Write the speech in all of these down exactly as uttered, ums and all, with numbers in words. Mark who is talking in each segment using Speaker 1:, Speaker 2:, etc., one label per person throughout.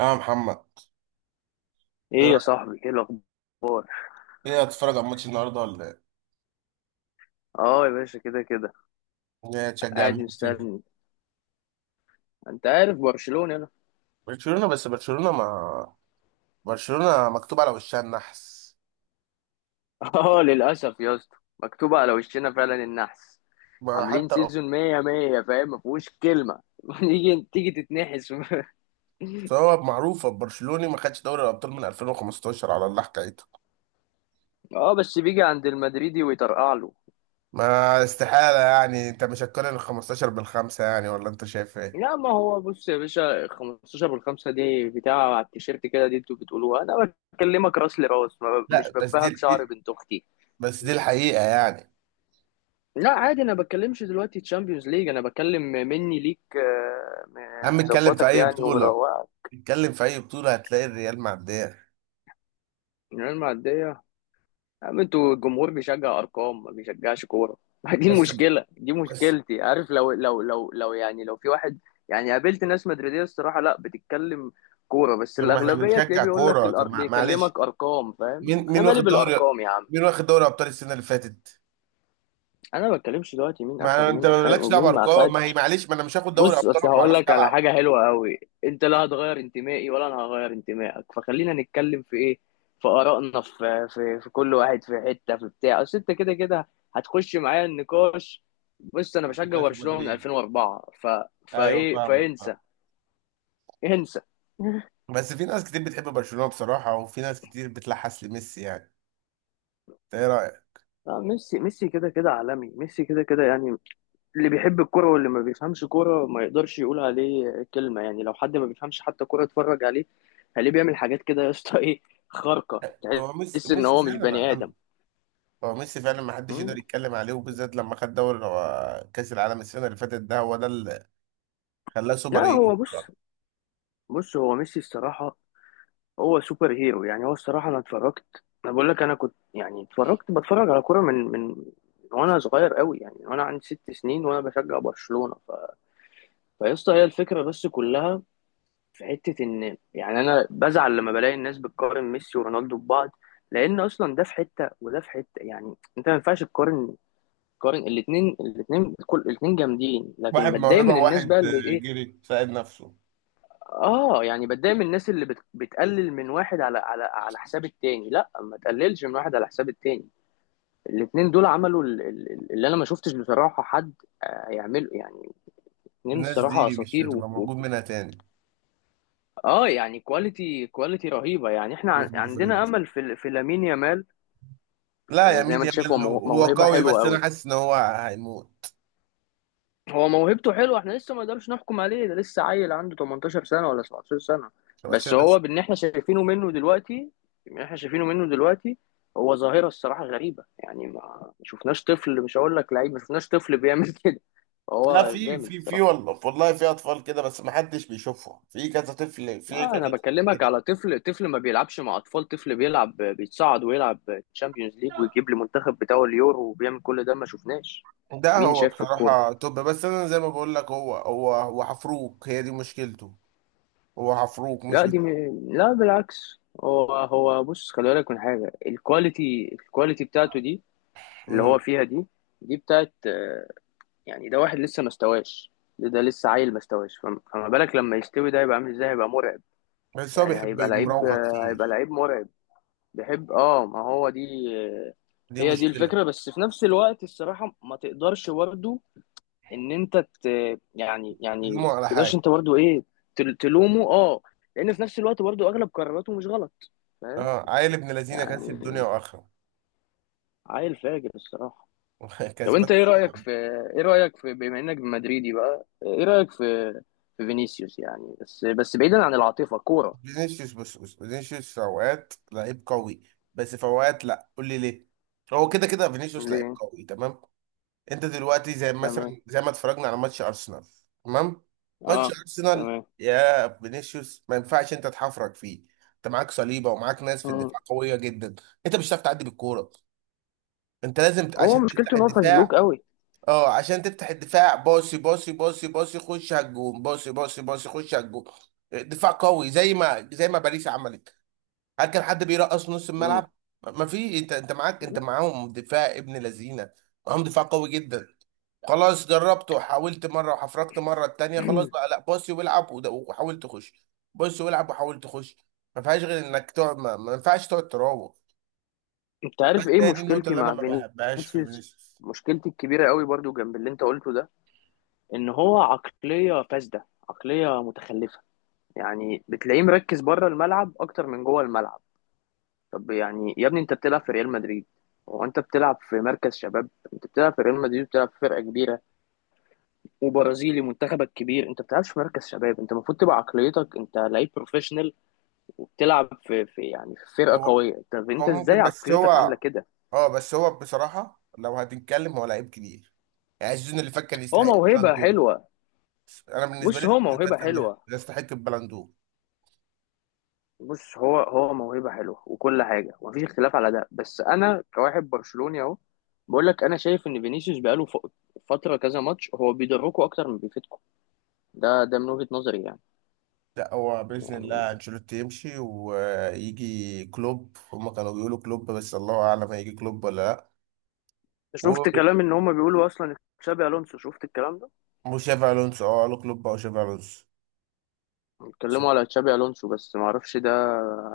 Speaker 1: يا محمد، ايه
Speaker 2: ايه يا
Speaker 1: رأيك؟
Speaker 2: صاحبي، ايه الاخبار؟
Speaker 1: إيه، هتتفرج على ماتش النهارده ولا ايه؟
Speaker 2: اه يا باشا، كده كده.
Speaker 1: إيه، تشجع
Speaker 2: قاعد
Speaker 1: مين كده؟
Speaker 2: مستني. انت عارف برشلونة انا.
Speaker 1: برشلونة بس برشلونة ما... برشلونة مكتوب على وشها النحس.
Speaker 2: اه للاسف يا اسطى، مكتوبة على وشنا فعلا النحس.
Speaker 1: ما
Speaker 2: عاملين
Speaker 1: حتى...
Speaker 2: سيزون مية مية فاهم، ما فيهوش كلمة. تيجي تيجي تتنحس.
Speaker 1: سواء معروفة، برشلوني ما خدش دوري الأبطال من ألفين وخمسة عشر، على الله حكايته.
Speaker 2: اه بس بيجي عند المدريدي ويطرقع له.
Speaker 1: ما استحالة يعني، انت مش هتقارن ال الخمستاشر بالخمسة يعني؟ ولا انت شايف ايه؟
Speaker 2: لا ما هو بص يا باشا، خمسة عشر بالخمسة دي بتاع على التيشيرت كده، دي انتوا بتقولوها. انا بكلمك راس لراس، ما ب-
Speaker 1: لا
Speaker 2: مش
Speaker 1: بس
Speaker 2: ببها
Speaker 1: دي,
Speaker 2: بشعر
Speaker 1: دي
Speaker 2: بنت اختي.
Speaker 1: بس دي الحقيقة يعني.
Speaker 2: لا عادي، انا بتكلمش دلوقتي تشامبيونز ليج، انا بتكلم مني ليك. آه،
Speaker 1: يا
Speaker 2: م-
Speaker 1: عم اتكلم في
Speaker 2: مظبطك
Speaker 1: أي
Speaker 2: يعني
Speaker 1: بطولة،
Speaker 2: ومروقك.
Speaker 1: اتكلم في أي بطولة هتلاقي الريال معدية.
Speaker 2: الريال معديه يا عم، انتوا الجمهور بيشجع ارقام، ما بيشجعش كوره. دي
Speaker 1: بس،
Speaker 2: المشكله، دي
Speaker 1: بس...
Speaker 2: مشكلتي، عارف؟ لو لو لو لو يعني لو في واحد. يعني قابلت ناس مدريديه الصراحه لا، بتتكلم كوره، بس
Speaker 1: طب ما احنا
Speaker 2: الاغلبيه تلاقيه
Speaker 1: بنشجع
Speaker 2: بيقول لك
Speaker 1: كورة، طب
Speaker 2: الأر...
Speaker 1: مع- معلش،
Speaker 2: بيكلمك ارقام، فاهم؟
Speaker 1: مين
Speaker 2: انا
Speaker 1: مين
Speaker 2: مالي
Speaker 1: واخد دوري،
Speaker 2: بالارقام يا عم.
Speaker 1: مين واخد دوري ابطال السنه اللي فاتت؟
Speaker 2: انا ما بتكلمش دلوقتي مين اخد
Speaker 1: ما انت
Speaker 2: ومين اخد
Speaker 1: مالكش دعوه
Speaker 2: ومين ما
Speaker 1: بارقام، ما هي
Speaker 2: اخدش.
Speaker 1: معلش، ما انا مش هاخد دوري
Speaker 2: بص
Speaker 1: ابطال
Speaker 2: اصل
Speaker 1: وانا ما
Speaker 2: هقول
Speaker 1: بعرفش
Speaker 2: لك على
Speaker 1: العب.
Speaker 2: حاجه حلوه قوي، انت لا هتغير انتمائي ولا انا هغير انتمائك، فخلينا نتكلم في ايه؟ في ارائنا، في في في كل واحد في حته في بتاع، اصل انت كده كده هتخش معايا النقاش. بص انا
Speaker 1: ما
Speaker 2: بشجع
Speaker 1: كانش
Speaker 2: برشلونه من
Speaker 1: مدريد.
Speaker 2: الفين واربعة، ف
Speaker 1: ايوه،
Speaker 2: فايه
Speaker 1: فاهمك
Speaker 2: فانسى
Speaker 1: فاهمك.
Speaker 2: انسى.
Speaker 1: بس في ناس كتير بتحب برشلونه بصراحه، وفي ناس كتير بتلحس لميسي يعني. انت ايه رايك؟
Speaker 2: آه، ميسي، ميسي كده كده عالمي، ميسي كده كده يعني. اللي بيحب الكرة واللي ما بيفهمش كرة ما يقدرش يقول عليه كلمة. يعني لو حد ما بيفهمش حتى كرة، اتفرج عليه. هليه بيعمل حاجات كده يا اسطى، ايه، خارقة.
Speaker 1: هو ميسي
Speaker 2: تحس ان
Speaker 1: ميسي
Speaker 2: هو مش
Speaker 1: فعلا
Speaker 2: بني
Speaker 1: عالمي.
Speaker 2: آدم.
Speaker 1: هو ميسي فعلا ما حدش
Speaker 2: مم.
Speaker 1: يقدر يتكلم عليه، وبالذات لما خد دوري هو كاس العالم السنه اللي فاتت، ده هو ده اللي خلاه
Speaker 2: لا
Speaker 1: سوبر هيرو
Speaker 2: هو بص،
Speaker 1: بصراحه.
Speaker 2: بص هو ميسي الصراحة هو سوبر هيرو. يعني هو الصراحة انا اتفرجت، انا بقول لك انا كنت يعني اتفرجت بتفرج على كرة من من وانا صغير قوي. يعني وانا عندي ست سنين وانا بشجع برشلونة ف... فيا اسطى هي الفكرة بس كلها. في حتة، إن يعني أنا بزعل لما بلاقي الناس بتقارن ميسي ورونالدو ببعض، لأن أصلا ده في حتة وده في حتة. يعني أنت ما ينفعش تقارن تقارن الاتنين الاتنين كل الاتنين جامدين. لكن
Speaker 1: واحد
Speaker 2: بتضايق
Speaker 1: موهبه،
Speaker 2: من الناس
Speaker 1: وواحد
Speaker 2: بقى اللي إيه،
Speaker 1: جري ساعد نفسه.
Speaker 2: آه يعني بتضايق من الناس اللي بت بتقلل من واحد على على على حساب التاني. لا ما تقللش من واحد على حساب التاني، الاتنين دول عملوا ال- ال- اللي أنا ما شفتش بصراحة حد آه، يعمله يعني. اتنين
Speaker 1: الناس
Speaker 2: الصراحة
Speaker 1: دي مش
Speaker 2: أساطير
Speaker 1: هتبقى
Speaker 2: و-
Speaker 1: موجود منها
Speaker 2: اه. يعني كواليتي كواليتي رهيبه. يعني احنا عن-
Speaker 1: تاني.
Speaker 2: عندنا امل في في لامين يامال.
Speaker 1: لا،
Speaker 2: آه، زي ما
Speaker 1: يميل،
Speaker 2: انت شايف،
Speaker 1: يميل
Speaker 2: هو
Speaker 1: له،
Speaker 2: مو-
Speaker 1: هو
Speaker 2: موهبه
Speaker 1: قوي
Speaker 2: حلوه
Speaker 1: بس انا
Speaker 2: قوي.
Speaker 1: حاسس ان هو هيموت.
Speaker 2: هو موهبته حلوه، احنا لسه ما نقدرش نحكم عليه، ده لسه عيل، عنده تمنتاشر سنه ولا سبعة عشر سنه. بس
Speaker 1: عشان
Speaker 2: هو
Speaker 1: بس...
Speaker 2: باللي احنا شايفينه منه دلوقتي، اللي احنا شايفينه منه دلوقتي، هو ظاهره الصراحه غريبه. يعني ما ما شفناش طفل، مش هقول لك لعيب، ما شفناش طفل بيعمل كده.
Speaker 1: لا،
Speaker 2: هو
Speaker 1: في
Speaker 2: جامد
Speaker 1: في في
Speaker 2: الصراحه.
Speaker 1: والله والله، في اطفال كده، بس ما حدش بيشوفهم، في كذا طفل، في
Speaker 2: لا
Speaker 1: كذا
Speaker 2: انا
Speaker 1: طفل
Speaker 2: بكلمك
Speaker 1: كده.
Speaker 2: على طفل، طفل ما بيلعبش مع اطفال، طفل بيلعب بيتصعد ويلعب تشامبيونز ليج ويجيب المنتخب بتاعه اليورو وبيعمل كل ده. ما شفناش
Speaker 1: ده
Speaker 2: مين
Speaker 1: هو
Speaker 2: شاف في الكوره.
Speaker 1: بصراحة. طب بس انا زي ما بقول لك، هو هو هو حفروك، هي دي مشكلته. هو حفروك مش
Speaker 2: لا
Speaker 1: بت...
Speaker 2: دي م... لا بالعكس، هو هو بص، خلي بالك من حاجه، الكواليتي، الكواليتي بتاعته دي اللي
Speaker 1: مم.
Speaker 2: هو فيها دي دي بتاعت آه، يعني ده واحد لسه ما استواش. ده, ده لسه عيل ما استواش، فم- فما بالك لما يستوي، ده هيبقى عامل ازاي، هيبقى مرعب.
Speaker 1: بس هو
Speaker 2: يعني
Speaker 1: بيحب
Speaker 2: هيبقى لعيب،
Speaker 1: مراوغة
Speaker 2: آه، هيبقى
Speaker 1: كتير.
Speaker 2: لعيب مرعب. بيحب، اه، ما هو دي
Speaker 1: دي
Speaker 2: هي دي
Speaker 1: مشكلة.
Speaker 2: الفكرة. بس في نفس الوقت الصراحة ما تقدرش برضه ان انت ت... يعني يعني ما
Speaker 1: لومه على
Speaker 2: تقدرش
Speaker 1: حاجة.
Speaker 2: انت برضه ايه، تل- تلومه، اه. لان في نفس الوقت برضه اغلب قراراته مش غلط، فاهم
Speaker 1: اه، عيل ابن لذينه
Speaker 2: يعني.
Speaker 1: كسب دنيا واخرة.
Speaker 2: عيل فاجر الصراحة. طب
Speaker 1: كسبان.
Speaker 2: انت ايه رأيك في، ايه رأيك في، بما انك مدريدي بقى ايه رأيك في في فينيسيوس؟ يعني بس بس بعيدا عن العاطفة، كورة؟
Speaker 1: فينيسيوس، بص بص، فينيسيوس في اوقات لعيب قوي، بس في اوقات لا، قول لي ليه. هو كده كده فينيسيوس لعيب
Speaker 2: ليه؟
Speaker 1: قوي، تمام. انت دلوقتي زي مثلا
Speaker 2: تمام.
Speaker 1: زي ما اتفرجنا على ماتش ارسنال، تمام. ماتش
Speaker 2: اه.
Speaker 1: ارسنال،
Speaker 2: تمام.
Speaker 1: يا فينيسيوس ما ينفعش انت تحفرك فيه. انت معاك صليبه، ومعاك ناس في
Speaker 2: مم.
Speaker 1: الدفاع قويه جدا. انت مش هتعرف تعدي بالكوره. انت لازم ت-
Speaker 2: هو
Speaker 1: عشان تفتح
Speaker 2: مشكلته ان هو فزلوك
Speaker 1: الدفاع.
Speaker 2: قوي.
Speaker 1: اه، عشان تفتح الدفاع باصي باصي باصي باصي، خش على الجون، باصي باصي باصي، خش على الجون. دفاع قوي زي ما زي ما باريس عملت. هل كان حد بيرقص في نص
Speaker 2: مم.
Speaker 1: الملعب؟ ما في، انت انت معاك، انت معاهم دفاع ابن لذينه، معاهم دفاع قوي جدا. خلاص، جربت وحاولت مره، وحفركت مره التانيه، خلاص بقى لا باصي والعب، وده- وحاول تخش، باصي والعب وحاول تخش. ما فيهاش غير انك تقعد، ما, ما ينفعش تقعد تراوغ.
Speaker 2: انت عارف ايه
Speaker 1: هي دي النقطه
Speaker 2: مشكلتي
Speaker 1: اللي انا
Speaker 2: مع
Speaker 1: ما بحبهاش في
Speaker 2: فينيسيوس؟
Speaker 1: فينيسيوس.
Speaker 2: مشكلتي الكبيره قوي برضو جنب اللي انت قلته ده، ان هو عقليه فاسده، عقليه متخلفه. يعني بتلاقيه مركز بره الملعب اكتر من جوه الملعب. طب يعني يا ابني، انت بتلعب في ريال مدريد، وانت بتلعب في مركز شباب؟ انت بتلعب في ريال مدريد، بتلعب في فرقه كبيره، وبرازيلي، منتخبك كبير، انت بتلعبش في مركز شباب. انت المفروض تبقى عقليتك انت لعيب بروفيشنال، وبتلعب في, في يعني في فرقه
Speaker 1: هو
Speaker 2: قويه. طب
Speaker 1: هو
Speaker 2: انت ازاي
Speaker 1: ممكن بس
Speaker 2: عقليتك عامله
Speaker 1: هو...
Speaker 2: كده؟
Speaker 1: اه، بس هو بصراحه لو هتتكلم هو لعيب كبير. يعني السيزون اللي فات كان
Speaker 2: هو
Speaker 1: يستحق
Speaker 2: موهبه
Speaker 1: البلندور.
Speaker 2: حلوه.
Speaker 1: انا بالنسبه لي
Speaker 2: بص هو
Speaker 1: السيزون اللي فات
Speaker 2: موهبة
Speaker 1: كان
Speaker 2: حلوة.
Speaker 1: يستحق البلندور.
Speaker 2: بص هو هو موهبة حلوة وكل حاجة، ومفيش اختلاف على ده، بس أنا كواحد برشلوني أهو بقول لك أنا شايف إن فينيسيوس بقاله ف- فترة كذا ماتش هو بيضركوا أكتر من بيفيدكوا. ده ده من وجهة نظري يعني.
Speaker 1: لا، هو بإذن
Speaker 2: يعني
Speaker 1: الله أنشيلوتي يمشي ويجي كلوب. هما كانوا بيقولوا كلوب بس الله أعلم هيجي كلوب ولا لأ.
Speaker 2: شفت
Speaker 1: و-
Speaker 2: كلام إن هما بيقولوا أصلا تشابي ألونسو؟ شفت الكلام ده؟
Speaker 1: وشافي ألونسو، أه، قالوا كلوب أو شافي ألونسو. بس
Speaker 2: بيتكلموا على تشابي ألونسو، بس معرفش ده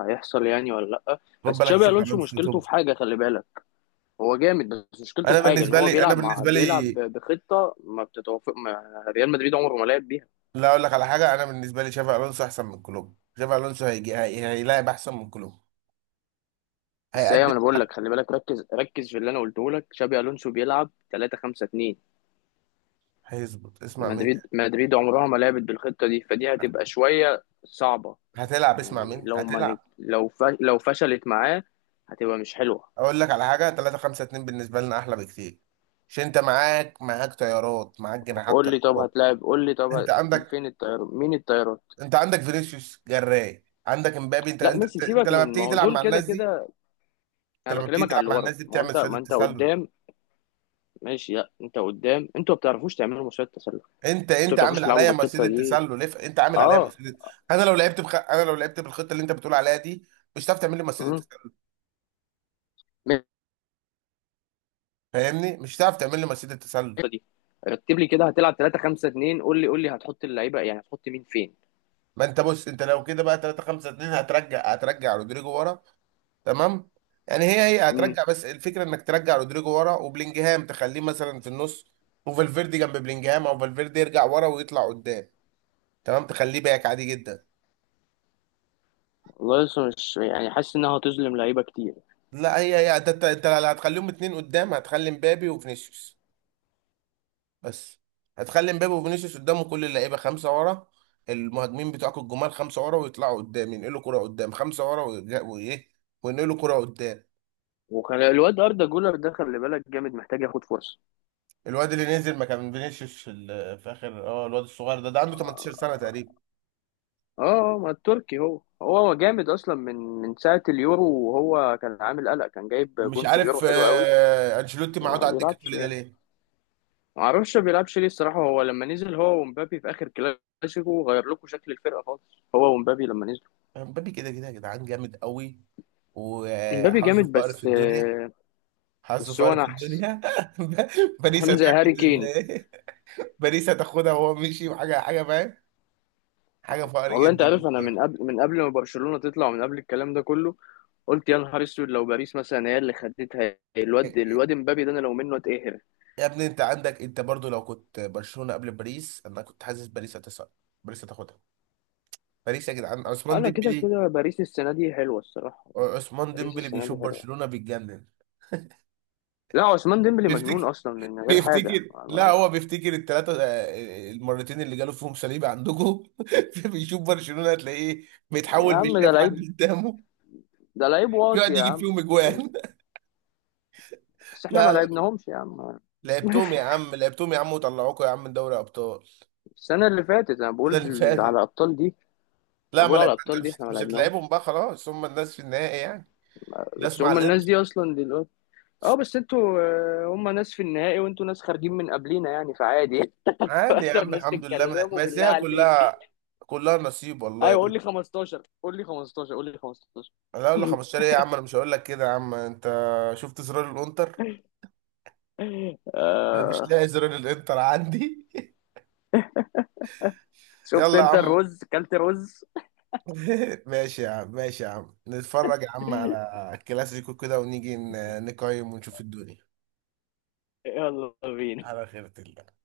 Speaker 2: هيحصل يعني ولا لأ.
Speaker 1: خد
Speaker 2: بس
Speaker 1: بالك،
Speaker 2: تشابي
Speaker 1: شافي
Speaker 2: ألونسو
Speaker 1: ألونسو توب.
Speaker 2: مشكلته في حاجة، خلي بالك، هو جامد بس مشكلته
Speaker 1: أنا
Speaker 2: في حاجة إن
Speaker 1: بالنسبة
Speaker 2: هو
Speaker 1: لي أنا
Speaker 2: بيلعب مع،
Speaker 1: بالنسبة لي،
Speaker 2: بيلعب بخطة ما بتتوافق، ما ريال مدريد عمره ما لعب بيها.
Speaker 1: لا أقول لك على حاجة، أنا بالنسبة لي شافي ألونسو أحسن من كلوب. شافي ألونسو هيجي هي... هيلاعب أحسن من كلوب،
Speaker 2: بس ايوه،
Speaker 1: هيقدم
Speaker 2: ما انا بقول
Speaker 1: لك،
Speaker 2: لك، خلي بالك، ركز ركز في اللي انا قلته لك، شابي الونسو بيلعب ثلاثة خمسة اتنين.
Speaker 1: هيظبط، اسمع مني
Speaker 2: مدريد مدريد عمرها ما لعبت بالخطه دي، فدي هتبقى شويه صعبه.
Speaker 1: هتلعب، اسمع
Speaker 2: يعني
Speaker 1: مني
Speaker 2: لو ما نج...
Speaker 1: هتلعب.
Speaker 2: لو ف... لو فشلت معاه هتبقى مش حلوه.
Speaker 1: أقول لك على حاجة، ثلاثة خمسة اتنين بالنسبة لنا أحلى بكتير. عشان أنت معاك، معاك طيارات، معاك جناحات،
Speaker 2: قول لي، طب
Speaker 1: طيارات.
Speaker 2: هتلاعب؟ قول لي طب ه...
Speaker 1: انت عندك،
Speaker 2: فين الطيار؟ مين الطيارات؟
Speaker 1: انت عندك فينيسيوس، جراي، عندك امبابي. انت
Speaker 2: لا ميسي
Speaker 1: انت انت
Speaker 2: سيبك،
Speaker 1: لما
Speaker 2: من ما
Speaker 1: بتيجي
Speaker 2: هو
Speaker 1: تلعب
Speaker 2: دول
Speaker 1: مع
Speaker 2: كده
Speaker 1: الناس دي،
Speaker 2: كده. انا
Speaker 1: انت لما بتيجي
Speaker 2: بكلمك على
Speaker 1: تلعب
Speaker 2: اللي
Speaker 1: مع
Speaker 2: ورا.
Speaker 1: الناس دي
Speaker 2: ما هو
Speaker 1: بتعمل
Speaker 2: انت،
Speaker 1: سيده
Speaker 2: ما انت
Speaker 1: تسلل.
Speaker 2: قدام. ماشي، لا انت قدام، انتوا ما بتعرفوش تعملوا مصيدة تسلل. انتوا
Speaker 1: انت
Speaker 2: ما
Speaker 1: انت
Speaker 2: بتعرفوش
Speaker 1: عامل
Speaker 2: تلعبوا
Speaker 1: عليا
Speaker 2: بالخطه
Speaker 1: مصيده
Speaker 2: دي.
Speaker 1: تسلل، اف- انت عامل عليا
Speaker 2: اه.
Speaker 1: مصيده. انا لو لعبت بخ... انا لو لعبت بالخطه اللي انت بتقول عليها دي، مش هتعرف تعمل لي مصيده
Speaker 2: مم.
Speaker 1: تسلل، فاهمني، مش هتعرف تعمل لي مصيده تسلل.
Speaker 2: الخطة دي، رتب لي كده هتلعب ثلاثة خمسة اثنين، قول لي قول لي هتحط اللعيبه يعني، هتحط مين فين؟
Speaker 1: ما انت بص، انت لو كده بقى ثلاثة خمسة اتنين، هترجع هترجع رودريجو ورا، تمام. يعني هي هي
Speaker 2: امم.
Speaker 1: هترجع، بس الفكره انك ترجع رودريجو ورا، وبلينجهام تخليه مثلا في النص، وفالفيردي جنب بلينجهام او فالفيردي يرجع ورا ويطلع قدام، تمام، تخليه باك عادي جدا.
Speaker 2: والله لسه مش يعني حاسس انها هتظلم لعيبه كتير.
Speaker 1: لا، هي هي انت انت أنت اللي هتخليهم اتنين قدام، هتخلي مبابي وفينيسيوس. بس هتخلي مبابي وفينيسيوس قدامه، كل اللعيبه خمسه ورا. المهاجمين بتوعك الجمال خمسه ورا، ويطلعوا قدام ينقلوا كره قدام، خمسه ورا، ويرجع- وايه، وينقلوا كره قدام.
Speaker 2: وكان الواد اردا جولر ده خلي بالك جامد، محتاج ياخد فرصه.
Speaker 1: الواد اللي نزل مكان فينيسيوس في ال- في اخر، اه الواد الصغير ده ده عنده تمنتاشر سنه
Speaker 2: اه.
Speaker 1: تقريبا.
Speaker 2: آه، ما التركي هو، هو جامد اصلا من من ساعه اليورو، وهو كان عامل قلق، كان جايب
Speaker 1: مش
Speaker 2: جون في اليورو
Speaker 1: عارف،
Speaker 2: حلو قوي.
Speaker 1: آه، انشيلوتي
Speaker 2: بس
Speaker 1: معاد
Speaker 2: ما
Speaker 1: على الدكه
Speaker 2: بيلعبش
Speaker 1: كل ده
Speaker 2: يعني،
Speaker 1: ليه؟
Speaker 2: ما اعرفش ما بيلعبش ليه الصراحه. هو لما نزل هو ومبابي في اخر كلاسيكو غير لكم شكل الفرقه خالص، هو ومبابي لما نزلوا.
Speaker 1: مبابي كده كده يا جدعان جامد قوي،
Speaker 2: مبابي
Speaker 1: وحظه
Speaker 2: جامد،
Speaker 1: فقر في
Speaker 2: بس
Speaker 1: الدنيا.
Speaker 2: آه،
Speaker 1: حظه
Speaker 2: بس هو
Speaker 1: فقر في
Speaker 2: نحس،
Speaker 1: الدنيا باريس
Speaker 2: عامل زي هاري
Speaker 1: هتاخد ال...
Speaker 2: كين.
Speaker 1: باريس هتاخدها وهو مشي، وحاجه حاجه، فاهم. حاجه فقر
Speaker 2: والله انت عارف
Speaker 1: جدا.
Speaker 2: انا من قبل من قبل ما برشلونة تطلع، ومن قبل الكلام ده كله، قلت يا نهار اسود لو باريس مثلا هي اللي خدتها. الواد، الواد امبابي ده، انا لو منه اتقهر.
Speaker 1: يا ابني انت عندك، انت برضو لو كنت برشلونه قبل باريس انا كنت حاسس باريس هتصعد، باريس هتاخدها. باريس يا جدعان، عثمان
Speaker 2: انا كده
Speaker 1: ديمبلي.
Speaker 2: كده باريس السنة دي حلوة الصراحة.
Speaker 1: عثمان
Speaker 2: باريس
Speaker 1: ديمبلي
Speaker 2: السنة
Speaker 1: بيشوف
Speaker 2: دي حلوة.
Speaker 1: برشلونه بيتجنن.
Speaker 2: لا عثمان ديمبلي مجنون
Speaker 1: تفتكر؟
Speaker 2: اصلا من غير حاجة.
Speaker 1: بيفتكر، لا، هو بيفتكر الثلاثة، المرتين اللي جاله فيهم صليب عندكم. بيشوف برشلونة، هتلاقيه
Speaker 2: يا
Speaker 1: بيتحول، مش
Speaker 2: عم ده
Speaker 1: شايف حد
Speaker 2: لعيب،
Speaker 1: قدامه،
Speaker 2: ده لعيب واطي
Speaker 1: بيقعد
Speaker 2: يا
Speaker 1: يجيب
Speaker 2: عم.
Speaker 1: فيهم اجوان.
Speaker 2: بس احنا ما
Speaker 1: لا، لا،
Speaker 2: لعبناهمش يا عم.
Speaker 1: لعبتهم يا عم، لعبتهم يا عم وطلعوكوا يا عم من دوري ابطال.
Speaker 2: السنة اللي فاتت، انا بقول
Speaker 1: ده اللي
Speaker 2: على
Speaker 1: فاتت.
Speaker 2: الابطال دي، انا
Speaker 1: لا، ما
Speaker 2: بقول على
Speaker 1: لعب.
Speaker 2: الابطال دي احنا ما
Speaker 1: مش
Speaker 2: لعبناهمش.
Speaker 1: هتلعبهم بقى، خلاص هم الناس في النهائي يعني، ناس
Speaker 2: بس
Speaker 1: مع
Speaker 2: هم الناس دي
Speaker 1: الانتر.
Speaker 2: اصلا دي. اه بس انتوا آه، هم ناس في النهائي وانتوا ناس خارجين من قبلينا يعني، فعادي.
Speaker 1: عادي يا
Speaker 2: اخر
Speaker 1: عم،
Speaker 2: ناس
Speaker 1: الحمد لله، ما
Speaker 2: تتكلموا
Speaker 1: ما
Speaker 2: بالله
Speaker 1: هي
Speaker 2: عليك!
Speaker 1: كلها، كلها نصيب والله يا
Speaker 2: ايوه، قول
Speaker 1: بيه.
Speaker 2: لي خمستاشر، قول لي خمستاشر، قول لي خمسة عشر.
Speaker 1: انا اقول لك خمستاشر ايه يا عم، انا مش هقول لك كده يا عم. انت شفت زرار الانتر؟ انا مش
Speaker 2: آه.
Speaker 1: لاقي زرار الانتر عندي.
Speaker 2: شفت
Speaker 1: يلا يا
Speaker 2: انت
Speaker 1: عم.
Speaker 2: الرز؟ كلت رز؟
Speaker 1: ماشي يا عم، ماشي يا عم، نتفرج يا عم على الكلاسيكو كده ونيجي ن- نقيم ونشوف الدنيا،
Speaker 2: يلا بينا.
Speaker 1: على خيرة الله.